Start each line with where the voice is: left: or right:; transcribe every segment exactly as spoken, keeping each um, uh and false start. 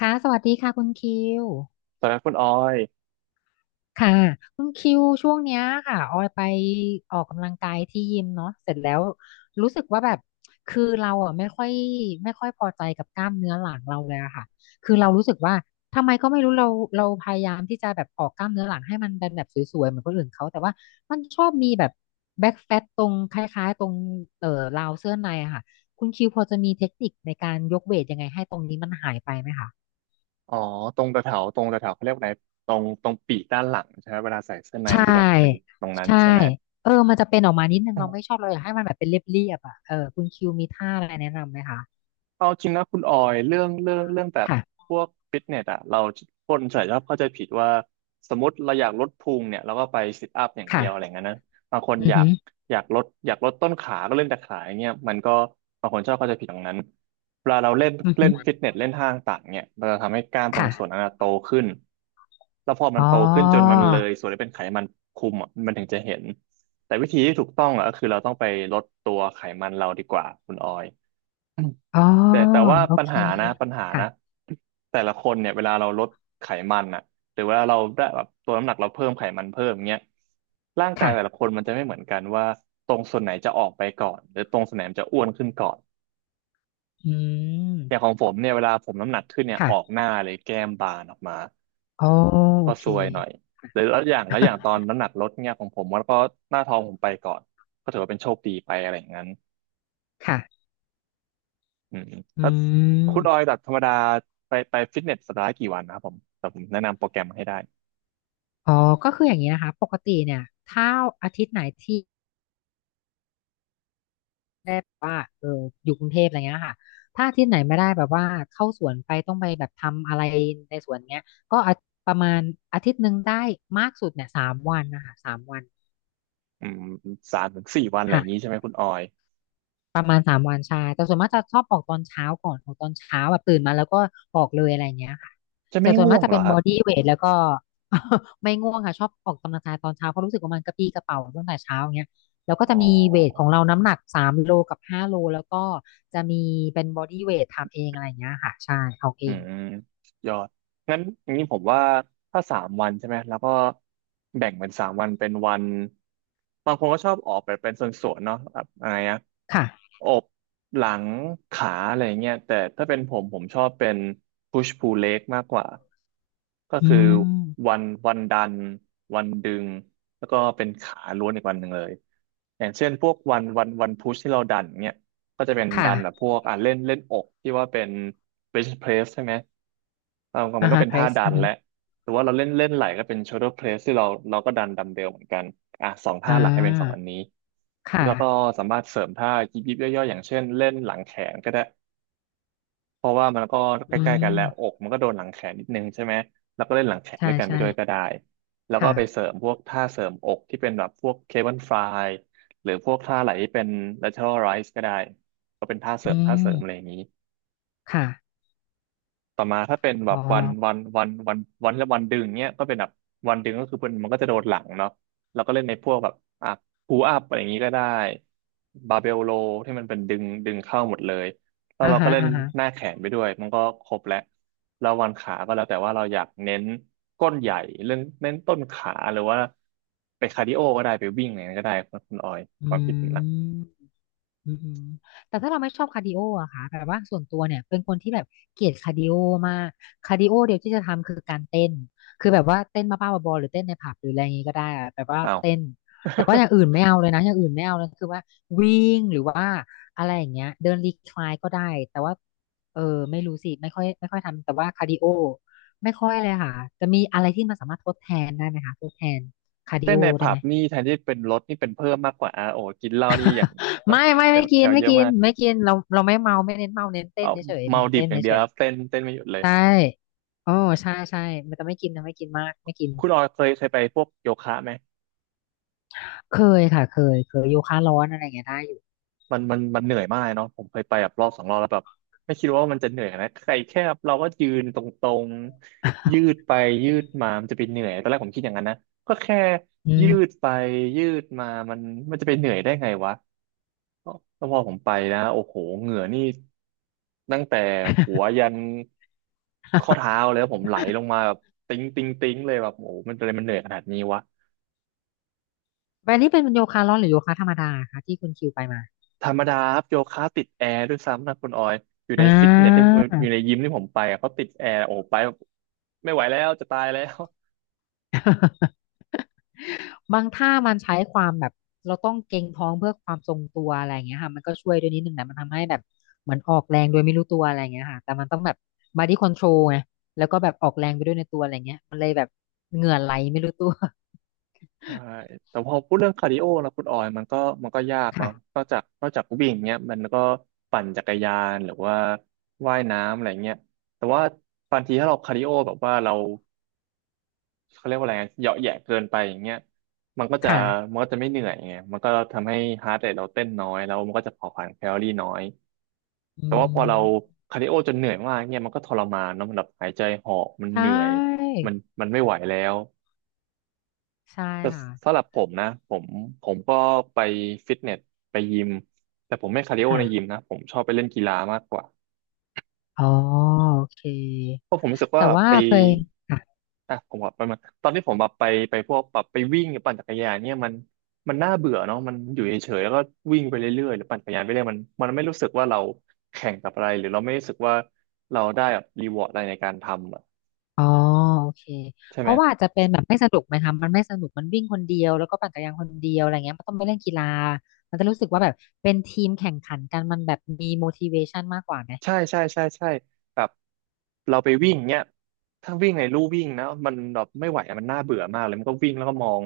left: ค่ะสวัสดีค่ะคุณคิว
right: ตอนนั้นคุณออย
left: ค่ะคุณคิวช่วงเนี้ยค่ะออยไปออกกำลังกายที่ยิมเนาะเสร็จแล้วรู้สึกว่าแบบคือเราอ่ะไม่ค่อยไม่ค่อยพอใจกับกล้ามเนื้อหลังเราเลยอะค่ะคือเรารู้สึกว่าทำไมก็ไม่รู้เราเราพยายามที่จะแบบออกกล้ามเนื้อหลังให้มันเป็นแบบสวยๆเหมือนคนอื่นเขาแต่ว่ามันชอบมีแบบแบ็กแฟตตรงคล้ายๆตรงเอ่อราวเสื้อในอะค่ะคุณคิวพอจะมีเทคนิคในการยกเวทยังไงให้ตรงนี้มันหายไปไหมคะ
right: อ๋อ ตรงตะเถาตรงตะเถาเขาเรียกว่าไหน ตรงตรงปีกด้านหลังใช่ไหม เวลาใส่เสื้อใน
left: ใช่
right: มันจะแบบเป็นตรงนั้น
left: ใช่
right: ใช่ไหม
left: เออมันจะเป็นออกมานิดนึงเราไม่ชอบเราอยากให้มันแบบเป็นเรียบๆอ่ะเออคุณคิวมีท่าอะไรแนะนำไหมคะ
right: เอาจริงนะคุณออยเรื่องเรื่องเรื่องแบบ
left: ค่ะ
right: พวกฟิตเนสอะเราคนส่วนใหญ่ชอบเข้าใจผิดว่าสมมติเราอยากลดพุงเนี่ยเราก็ไปซิทอัพอย่างเดี
left: ค่ะ
right: ยวอะไรเงี้ยนะบางคน
left: อื
right: อ
left: อ
right: ยา
left: หื
right: ก
left: อ
right: อยากลดอยากลดต้นขาก็เล่นแต่ขาอย่างเงี้ยมันก็บางคนชอบเข้าใจผิดตรงนั้นเวลาเราเล่น
left: อือ
right: เล่
left: หือ
right: นฟิตเนสเล่นท่าต่างๆเนี่ยมันจะทำให้กล้ามตรง
left: ค่ะ
right: ส่วนนั้นอะโตขึ้นแล้วพอมัน
left: อ๋อ
right: โตขึ้นจนมันเลยส่วนที่เป็นไขมันคุมอะมันถึงจะเห็นแต่วิธีที่ถูกต้องอะก็คือเราต้องไปลดตัวไขมันเราดีกว่าคุณออย
left: อ๋อ
right: แต่แต่ว่า
left: โอ
right: ปัญ
left: เค
right: หานะปัญหา
left: ค่ะ
right: นะแต่ละคนเนี่ยเวลาเราลดไขมันอ่ะหรือเวลาเราได้แบบตัวน้ำหนักเราเพิ่มไขมันเพิ่มเงี้ยร่างกาย
left: ค่ะ
right: แต่ละคนมันจะไม่เหมือนกันว่าตรงส่วนไหนจะออกไปก่อนหรือตรงส่วนไหนมันจะอ้วนขึ้นก่อน
left: อืม
right: อย่างของผมเนี่ยเวลาผมน้ำหนักขึ้นเนี่ยออก
left: ค่ะ
right: หน้าเลยแก้มบานออกมา
left: อ๋อโอ
right: ก็
left: เค
right: ซวยหน่อยหรือแล้วอย่างแล้วอย่างตอน น้ำหนักลดเนี่ยของผมมันก็หน้าท้องผมไปก่อนก็ถือว่าเป็นโชคดีไปอะไรอย่างนั้น
left: ค่ะ
right: อืมแล้
left: อื
right: วคุณออย
left: ม
right: จากธรรมดาไปไปฟิตเนสสัปดาห์ละกี่วันนะครับผมแต่ผมแนะนำโปรแกรมมาให้ได้
left: อ๋อก็คืออย่างนี้นะคะปกติเนี่ยถ้าอาทิตย์ไหนที่ ได้แบบว่าเอออยู่กรุงเทพอะไรเงี้ยค่ะถ้าอาที่ไหนไม่ได้แบบว่าเข้าสวนไปต้องไปแบบทำอะไรในสวนเงี้ย ก็อาประมาณอาทิตย์หนึ่งได้มากสุดเนี่ยสามวันนะคะสามวัน
right: อืมสามถึงสี่วันอะไรอย่างนี้
left: ค่ะ
right: ใช่ไหมคุณออย
left: ประมาณสามวันใช่แต่ส่วนมากจะชอบออกตอนเช้าก่อนออกตอนเช้าแบบตื่นมาแล้วก็ออกเลยอะไรเงี้ยค่ะ
right: จะไม่
left: แต่ส่วน
right: ง่
left: มา
right: ว
left: ก
right: ง
left: จะ
right: เหร
left: เป็
right: อ
left: น
right: ค
left: บ
right: รั
left: อ
right: บ
left: ดี้เวทแล้วก็ ไม่ง่วงค่ะชอบออกกำลังกายตอนเช้าเพราะรู้สึกว่ามันกระปรี้กระเป๋าตั้งแต่เช้าอย่างเงี้ยแล้วก็
right: อ๋
left: จะ
right: อ
left: มีเวทของเราน้ำหนักสามโลกับห้าโลแล้วก็จะมีเป็นบอดี้เวททำเองอะไรเงี้ยค่ะใช่ออกเอ
right: อื
left: ง
right: มยอดงั้นอย่างนี้ผมว่าถ้าสามวันใช่ไหมแล้วก็แบ่งเป็นสามวันเป็นวันบางคนก็ชอบออกไปเป็นส่วนๆเนาะแบบอะไรนะ
left: ค่ะ
right: อกหลังขาอะไรเงี้ยแต่ถ้าเป็นผมผมชอบเป็น push pull leg มากกว่าก็
left: อื
right: คือ
left: ม
right: วันวันดันวันดึงแล้วก็เป็นขาล้วนอีกวันหนึ่งเลยอย่างเช่นพวกวันวันวันพุชที่เราดันเงี้ยก็จะเป็นดันแบบ
left: ค่ะ
right: พวกอ่ะเล่นเล่นอกที่ว่าเป็น bench press ใช่ไหมเออมั
left: อ่า
right: นก็
left: ฮะ
right: เป็น
left: เพร
right: ท่า
left: ส
right: ดั
left: อื
right: น
left: อฮึ
right: แหละ หรือว่าเราเล่นเล่นไหลก็เป็น shoulder press ที่เราเราก็ดันดัมเบลเหมือนกันอ่ะสอง
left: อ่
right: ท่าหลักให้เป็นสองอั
left: า
right: นนี้
left: ค
right: แล้วก็
left: ่ะ
right: สามารถเสริมท่ายิบยิบย่อยๆอย่างเช่นเล่นหลังแขนก็ได้เพราะว่ามันก็ใก
left: อื
right: ล้ๆกัน
left: ม
right: แล้วอกมันก็โดนหลังแขนนิดนึงใช่ไหมแล้วก็เล่นหลังแขน
left: ใช่
right: ด้วยกันไป
left: ใช่
right: ด้วยก็ได้แล้วก็ไปเส
left: ค่ะ
right: ริมพวกท่าเสริมอกที่เป็นแบบพวกเคเบิลฟลายหรือพวกท่าไหลที่เป็น lateral rise ก็ได้ก็เป็นท่าเสริ
left: อื
right: มท่า
left: ม
right: เสริมอะไรอย่างนี้
left: ค่ะ
right: ต่อมาถ้าเป็นแบ
left: อ๋อ
right: บวันวันวันวันวันและวันดึงเนี้ยก็เป็นแบบวันดึงก็คือมันมันก็จะโดนหลังเนาะแล้วก็เล่นในพวกแบบอ่ะพูอัพอะไรอย่างนี้ก็ได้บาเบลโลที่มันเป็นดึงดึงเข้าหมดเลยแล้ว
left: อ่า
right: เราก็
left: ฮะ
right: เล่น
left: อ่าฮะ
right: หน้าแขนไปด้วยมันก็ครบแล้วแล้ววันขาก็แล้วแต่ว่าเราอยากเน้นก้นใหญ่เล่นเน้นต้นขาหรือว่าไปคาร์ดิโอก็ได้ไปวิ่งอะไรก็ได้คุณคุณออย
left: อื
right: ความคิดผมนะ
left: มอืมอืมแต่ถ้าเราไม่ชอบคาร์ดิโออะค่ะแบบว่าส่วนตัวเนี่ยเป็นคนที่แบบเกลียดคาร์ดิโอมากคาร์ดิโอเดียวที่จะทำคือการเต้นคือแบบว่าเต้นบ้าๆบอๆหรือเต้นในผับหรืออะไรอย่างงี้ก็ได้อะแบบว่า
right: อ้าว
left: เต้นแต่ว่าอย่างอื่นไม่เอาเลยนะอย่างอื่นไม่เอาเลยคือว่าวิ่งหรือว่าอะไรอย่างเงี้ยเดินรีคลายก็ได้แต่ว่าเออไม่รู้สิไม่ค่อยไม่ค่อยทำแต่ว่าคาร์ดิโอไม่ค่อยเลยค่ะจะมีอะไรที่มันสามารถทดแทนได้ไหมคะทดแทนคาร์ดิ
right: เต้
left: โอ
right: นใน
left: ได้
right: ผั
left: ไหม
right: บนี่แทนที่เป็นลดนี่เป็นเพิ่มมากกว่าอ่ะโอ้กินเหล้านี่อย่าง
left: ไม่
right: น้ำ
left: ไม่
right: แคล
left: ไม่
right: แค
left: กิน
right: ล
left: ไม่
right: เยอะ
left: กิน
right: มาก
left: ไม่กินเราเราไม่เมาไม่เน้นเมาเน้นเต้น
right: เอา
left: เฉยๆ
right: เมา
left: เน้น
right: ดิ
left: เต้
right: บ
left: น
right: อย่างเดีย
left: เฉ
right: วค
left: ย
right: รับเต้นเต้นไม่หยุดเล
left: ๆ
right: ย
left: ใช่โอ้ใช่ใช่มันจะไม่กินนะไม่กินมากไม่กิน
right: คุณออยเคยเคยไปพวกโยคะไหม
left: เคยค่ะเคยเคยโยคะร้อนอะไรอย่างเงี้ยได้อยู่
right: มันมันมันเหนื่อยมากเลยเนาะผมเคยไปแบบรอบสองรอบแล้วแบบไม่คิดว่ามันจะเหนื่อยนะใครแค่เราก็ยืนตรงๆยืด ไปยืดมามันจะไปเหนื่อยตอนแรกผมคิดอย่างนั้นนะก็แค่
left: อื
right: ยื
left: ม
right: ดไปยืดมามันมันจะไปเหนื่อยได้ไงวะ แล้วพอผมไปนะโอ้โหเหงื่อนี่ตั้งแต่หัวยันข้อ เท้าเลยครับผมไหลลงมาแบบติ๊งติ๊งติ๊งเลยแบบโอ้โหมันเป็นอะไรมันเหนื่อยขนาดนี้วะ
left: แบบนี้เป็นโยคะร้อนหรือโยคะธรรมดาคะที่คุณคิวไปมา
right: ธรรมดาครับโยคะติดแอร์ด้วยซ้ำนะคุณออยอยู่
left: อ่
right: ในฟิตเนสที่
left: า
right: อยู่ในยิมที่ผมไปอะเขาติดแอร์โอ้โหไปแบบไม่ไหวแล้วจะตายแล้ว
left: บางท่ามันใช้ความแบบเราต้องเกร็งท้องเพื่อความทรงตัวอะไรอย่างเงี้ยค่ะมันก็ช่วยด้วยนิดนึงนะมันทำให้แบบเหมือนออกแรงโดยไม่รู้ตัวอะไรอย่างเงี้ยค่ะแต่มันต้องแบบ body control ไงแล้วก็แบบออกแรงไปด้วยในตัวอะไรเงี้ยมันเลยแบบเหงื่อไหลไม่รู้ตัว
right: ใช่ แต่พอพูดเรื่องคาร์ดิโอนะคุณออยมันก็มันก็ยาก เนาะ
left: ค่ะ
right: นอกจากนอกจากวิ่งเนี้ยมันก็ปั่นจักรยานหรือว่าว่ายน้ำอะไรเงี้ยแต่ว่าบางทีถ้าเราคาร์ดิโอแบบว่าเราเขาเรียกว่าอะไรนะเหยาะแหยะเกินไปอย่างเงี้ยมันก็จะ
left: ค่ะ
right: มันก็จะไม่เหนื่อยไงมันก็ทำให้ฮาร์ทเรทเราเต้นน้อยแล้วมันก็จะเผาผลาญแคลอรี่น้อย
left: อื
right: แต่ว่าพอเรา
left: ม
right: คาร์ดิโอจนเหนื่อยมากเงี้ยมันก็ทรมานเนาะมันแบบหายใจหอบมัน
left: ใช
right: เหนื่อย
left: ่
right: มันมันไม่ไหวแล้ว
left: ใช่ค่ะ
right: สำหรับผมนะผมผมก็ไปฟิตเนสไปยิมแต่ผมไม่คาร์ดิโอ
left: ค่ะ
right: ในยิมนะผมชอบไปเล่นกีฬามากกว่า
left: อ๋อโอเค
right: เพราะผมรู้สึก
left: แต่
right: ว่า
left: ว่า
right: ไป
left: เคย
right: อ่ะผมบอกไปมาตอนที่ผมแบบไปไปพวกแบบไปวิ่งหรือปั่นจักรยานเนี่ยมันมันน่าเบื่อเนาะมันอยู่เฉยๆแล้วก็วิ่งไปเรื่อยๆหรือปั่นจักรยานไปเรื่อยมันมันไม่รู้สึกว่าเราแข่งกับอะไรหรือเราไม่รู้สึกว่าเราได้แบบรีวอร์ดอะไรในการทำอะ
left: อ๋อโอเค
right: ใช่
left: เพ
right: ไหม
left: ราะว่าอาจจะเป็นแบบไม่สนุกไหมคะมันไม่สนุกมันวิ่งคนเดียวแล้วก็ปั่นจักรยานคนเดียวอะไรเงี้ยมันต้องไปเล่นกีฬามันจะรู้สึกว่าแบบเป็นทีมแข่งขันกันมันแบบมี motivation มากกว่าไหม
right: ใช่ใช่ใช่ใช่แบบเราไปวิ่งเนี้ยถ้าวิ่งในลู่วิ่งนะมันแบบไม่ไหวอะมันน่าเบื่อมากเลยมันก็วิ่งแล้วก็มอง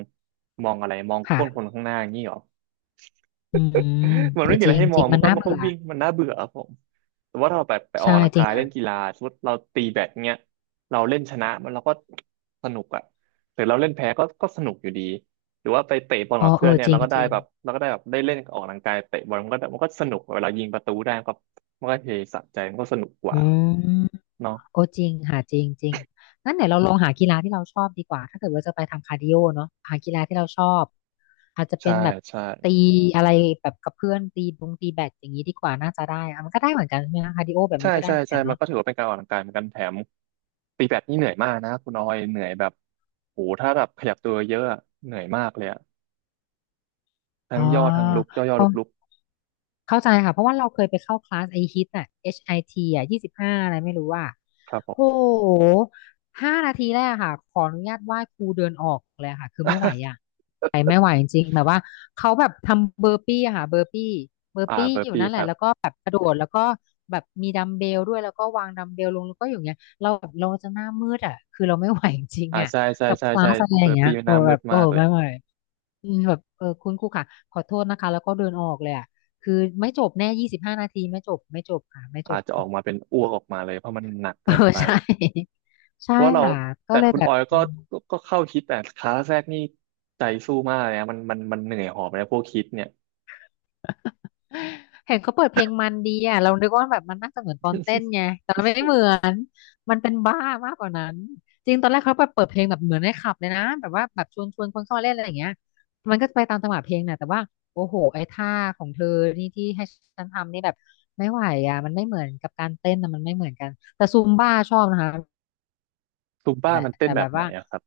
right: มองอะไรมองก้นคน
left: ค่ะ
right: ข้างหน้าอย่างนี้เหรอ
left: อืม
right: มั
left: เอ
right: นไม่
left: อ
right: มี
left: จ
right: อะไร
left: ริง
right: ให้ม
left: จ
right: อ
left: ริ
right: ง
left: ง
right: มั
left: มั
right: น
left: น
right: ก็
left: น่า
right: มันก็
left: เบื่อ
right: วิ่งมันน่าเบื่อครับผมแต่ว่าถ้าเราแบบไปออก
left: ใช่
right: กำลัง
left: จริ
right: กา
left: ง
right: ยเล่
left: ค่ะ
right: นกีฬาสมมติเราตีแบดเนี้ยเราเล่นชนะมันเราก็สนุกอะหรือเราเล่นแพ้ก็ก็สนุกอยู่ดีหรือว่าไปเตะบอล
left: อ๋อ
right: กับ
left: เอ
right: เพื่อน
left: อ
right: เนี่ย
left: จริ
right: เรา
left: ง
right: ก็
left: จ
right: ได้
left: ริง
right: แบบเราก็ได้แบบได้เล่นออกกำลังกายเตะบอลมันก็มันก็สนุกเวลายิงประตูได้ก็มันก็เฮสะใจมันก็สนุกกว่า
left: อืม
right: เนาะ
left: โอ้จริงหาจริงจริงงั้นไหนวเราลองหากีฬาที่เราชอบดีกว่าถ้าเกิดว่าจะไปทำคาร์ดิโอเนาะหากีฬาที่เราชอบอาจจะเป็
right: ใช่
left: นแบบ
right: ใช่
left: ตีอะไรแบบกับเพื่อนตีบงตีแบดอย่างนี้ดีกว่าน่าจะได้อะมันก็ได้เหมือนกันใช่ไหมคะคาร์ดิโอแบบ
right: ใช่
left: นี้ก็ได้
right: ใช่
left: เหมือนกั
right: ใช่
left: น
right: มัน
left: เนาะ
right: ก็ถือว่าเป็นการออกกำลังกายเหมือนกันแถมตีแบดนี่เหนื่อยมากนะคุณออยเหนื่อยแบบโหถ้าแบบขยับตัวเยอะอะเหนื่อยมากเลยอะทั้
left: อ๋อ
right: งย่อทั้งลุกย่อย่อ
left: เข้า
right: ลุกลุก
left: เข้าใจค่ะเพราะว่าเราเคยไปเข้าคลาสไอฮิตอะ เอช ไอ ที อชไอทีอะยี่สิบห้าอะไรไม่รู้ว่า
right: ครับผม
left: โ้โหห้านาทีแรกอะค่ะขออนุญาตไหว้ครูเดินออกเลยอะค่ะคือไม่ไหวอะ ไม่ไหวจริงๆแบบว่าเขาแบบทำเบอร์ปี้อะค่ะเบอร์ปี้เบอ ร์
right: อ่า
left: ปี้
right: เบอ
left: อ
right: ร์
left: ยู่
right: ปี้
left: นั่นแห
right: ค
left: ละ
right: รั
left: แล้ว
right: บ
left: ก็แบบกระโดดแล้วก็แบบมีดัมเบลด้วยแล้วก็วางดัมเบลลงแล้วก็อยู่อย่างเงี้ยเราแบบเราจะหน้ามืดอ่ะคือเราไม่ไหวจริง
right: อ่า
left: ๆอ่ะ
right: ใช่ใช่
left: กับค
right: ใช่
left: ลา
right: ใช่
left: สอะไรอ
right: เบอ
left: ย่าง
right: ร์
left: เงี้ย
right: ปี้มันห
left: เออ
right: น้ามื
left: แบบ
right: ด
left: โอ้
right: มากเลย
left: ไม่ไหวอืมแบบเออคุณครูค่ะขอโทษนะคะแล้วก็เดินออกเลยอ่ะคือไม่จบแน่ยี่สิบห้านาทีไม่จบไม่จบค่ะไม่จ
right: อา
left: บ
right: จจะอ อกมาเป็นอ้วกออกมาเลยเพราะมันหนัก
left: เออ
right: เกินไป
left: ใช่ ใช่
right: เพราะว่าเรา
left: ค่ะก็
right: แต่
left: เลย
right: คุณ
left: แบ
right: อ
left: บ
right: อยก็ก็ก็เข้าคิดแต่ขาแรกนี่ใจสู้มากเลยนะมันมันมันเหนื่อยหอบเลยพวกคิดเนี่ย
left: เห็นเขาเปิดเพลงมันดีอ่ะเรานึกว่าแบบมันน่าจะเหมือนตอนเต้นไงแต่มันไม่เหมือนมันเป็นบ้ามากกว่านั้นจริงตอนแรกเขาไปเปิดเพลงแบบเหมือนในคลับเลยนะแบบว่าแบบชวนชวนคนเข้ามาเล่นอะไรอย่างเงี้ยมันก็จะไปตามจังหวะเพลงน่ะแต่ว่าโอ้โหไอ้ท่าของเธอนี่ที่ให้ฉันทำนี่แบบไม่ไหวอ่ะมันไม่เหมือนกับการเต้นนะมันไม่เหมือนกันแต่ซูมบ้าชอบนะคะ
right: ซุมบ้า
left: แต่
right: มันเต้น
left: แต่
right: แบ
left: แบ
right: บ
left: บ
right: ไหน
left: ว่า
right: อะครับ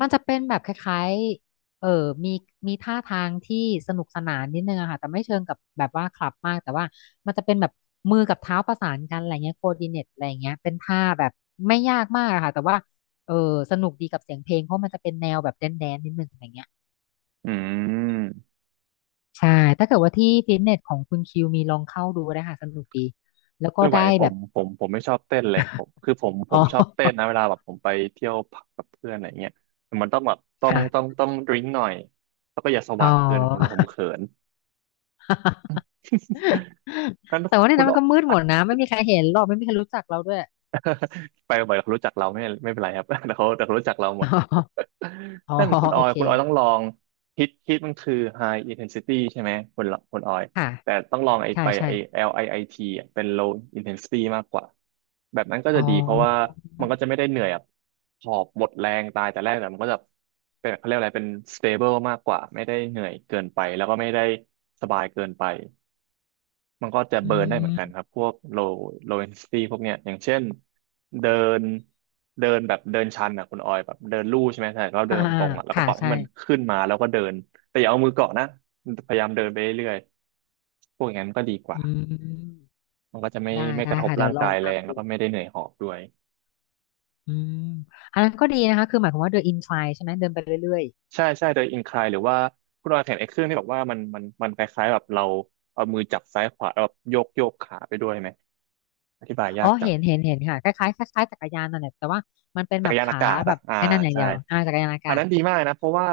left: มันจะเป็นแบบคล้ายๆเออมีมีท่าทางที่สนุกสนานนิดนึงอะค่ะแต่ไม่เชิงกับแบบว่าคลับมากแต่ว่ามันจะเป็นแบบมือกับเท้าประสานกันอะไรเงี้ยโคดิเนตอะไรเงี้ยเป็นท่าแบบไม่ยากมากอะค่ะแต่ว่าเออสนุกดีกับเสียงเพลงเพราะมันจะเป็นแนวแบบแดนแดนนิดนึงอะไรเงี้ย
right: อืม
left: ใช่ถ้าเกิดว่าที่ฟิตเนสของคุณคิวมีลองเข้าดูได้ค่ะสนุกดีแล้วก็
right: ไม่ไหว
left: ได้
right: ผ
left: แบ
right: ม
left: บ
right: ผมผมไม่ชอบเต้นเลยผมคือผม ผ
left: อ๋อ
right: มชอบเต้นนะเวลาแบบผมไปเที่ยวผับกับเพื่อนอะไรเงี้ยแต่มันต้องแบบต้องต้อง
left: ค่ะ
right: ต้องดริงหน่อยแล้วก็อย่าส
left: อ๋อ
right: ว่างเกินผมผมเขิน งั้น
left: แต่ว่าใน
right: คุ
left: นั้
right: ณ
left: นมันก็มืดหมดนะไม่มีใครเห็นหรอกไม่มีใครรู้จักเราด้วย
right: ไปบ่อยเขารู้จักเราไม่ไม่เป็นไรครับ แต่เขาแต่เขารู้จักเราหมด
left: อ๋อ
right: นั่น
left: อ๋อ
right: คุณอ
left: โอ
right: อย
left: เค
right: คุณออยต้องลองฮิตฮิตมันคือ high intensity ใช่ไหมคุณคุณออย
left: ค่ะ
right: แต่ต้องลองไอ้
left: ใช่
right: ไป
left: ใช่
right: ไอ้ แอล ไอ ไอ ที อลไอไอทีอะเป็น low intensity มากกว่าแบบนั้นก็
left: อ๋
right: จะ
left: อ
right: ดีเพราะว่ามันก็จะไม่ได้เหนื่อยแบบหอบหมดแรงตายแต่แรกแต่มันก็จะเป็นเขาเรียกอะไรเป็น stable มากกว่าไม่ได้เหนื่อยเกินไปแล้วก็ไม่ได้สบายเกินไป มันก็จะ
left: อื
right: เบิร์นได้เหมือนกัน
left: ม
right: ครับพวก low low intensity พวกเนี้ยอย่างเช่นเดินเดินแบบเดินชันอ่ะคุณออยแบบเดินลู่ใช่ไหมใช่เราเดิ
left: อ่า
right: นตรงๆอ่ะแล้วก็
left: ค่ะ
right: ปล่อยให้
left: ใช่
right: มันขึ้นมาแล้วก็เดินแต่อย่าเอามือเกาะนะพยายามเดินไปเรื่อยๆพวกอย่างนั้นก็ดีก
left: อื
right: ว่า
left: ม
right: มันก็จะไม่
left: ได้
right: ไม่ก
left: ได้
right: ระทบ
left: ค่ะ เดี๋ย
right: ร่า
left: ว
right: ง
left: ลอ
right: กา
left: ง
right: ยแรง
left: ทำ
right: แล้
left: ดู
right: วก็ไม่ได้เหนื่อยหอบด้วย
left: อืมอันนั้นก็ดีนะคะ คือหมายความว่าเดินอินไ i ใช่ไหม เดินไปเรื่อย
right: ใช่ใช่โดยอินคลายหรือว่าคุณออยเห็นไอ้เครื่องที่บอกว่ามันมันมันคล้ายๆแบบเราเอามือจับซ้ายขวาแล้วแบบโยกโยกขาไปด้วยไหมอธิบาย
left: ๆ อ๋
right: ยา
left: อ
right: กจัง
left: เห็น เห็นเห็นค่ะ คล้ายๆคล้ายๆจักรยานนั่นแหละแต่ว่ามันเป็น
right: จั
left: แบ
right: กร
left: บ
right: ยานอา
left: ขา
right: กาศ
left: แบ
right: อ่ะ
left: บ
right: อ่า
left: ไอ้นั่นอย่าง
right: ใช่
left: เดียวอ่าจักรยานอา
right: อัน
left: กาศ
right: นั้นดีมากนะเพราะว่า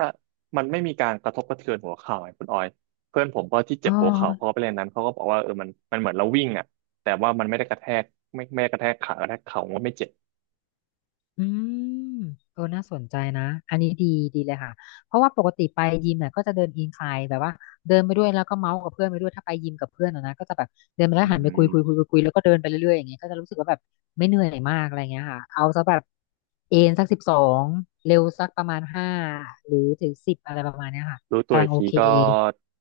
right: มันไม่มีการกระทบกระเทือนหัวเข่าไงคุณออยเพื่อนผมก็ที่เจ็
left: อ๋
right: บหัวเข่าเขา
left: อ
right: ก็ไปเล่นนั้นเขาก็บอกว่าเออมันมันเหมือนเราวิ่งอ่ะแต่ว่ามันไม่ได้กระแทกไม่ไม่ได้กระแทกขากระแทกเข่ามันไม่เจ็บ
left: อืมเออน่าสนใจนะอันนี้ดีดีเลยค่ะเพราะว่าปกติไปยิมเนี่ยก็จะเดินอินคลายแบบว่าเดินไปด้วยแล้วก็เมาส์กับเพื่อนไปด้วยถ้าไปยิมกับเพื่อนอะนะก็จะแบบเดินไปแล้
right: อื
left: วหันไปคุยคุยคุย
right: ม
left: คุยคุยแล้วก็เดินไปเรื่อยๆอย่างเงี้ยก็จะรู้สึกว่าแบบไม่เหนื่อยมากอะไรเงี้ยค่ะเอาซะแบบเอนสักสิบสองเร็วสักประมาณห้าหรือถึงสิบอะไรประมาณเนี้ยค่ะ
right: รู้ตัว
left: กำลั
right: อี
left: ง
right: ก
left: โอ
right: ที
left: เค
right: ก็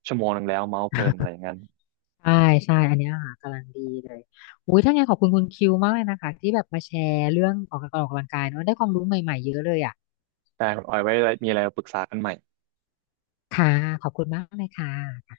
right: ชั่วโมงหนึงแล้วเมาส์เพลินอะไร อย่างนั้น
left: ใช่ใช่อันเนี้ยค่ะกำลังดีเลยอุ้ยถ้าไงนขอบคุณคุณคิวมากเลยนะคะที่แบบมาแชร์เรื่องออกกำลังกายเนอะได้ความรู้ใหม่ๆเยอะเลยอ่ะ
right: แต่คุณออยไว้มีอะไรปรึกษากันใหม่
left: ค่ะขอบคุณมากเลยค่ะ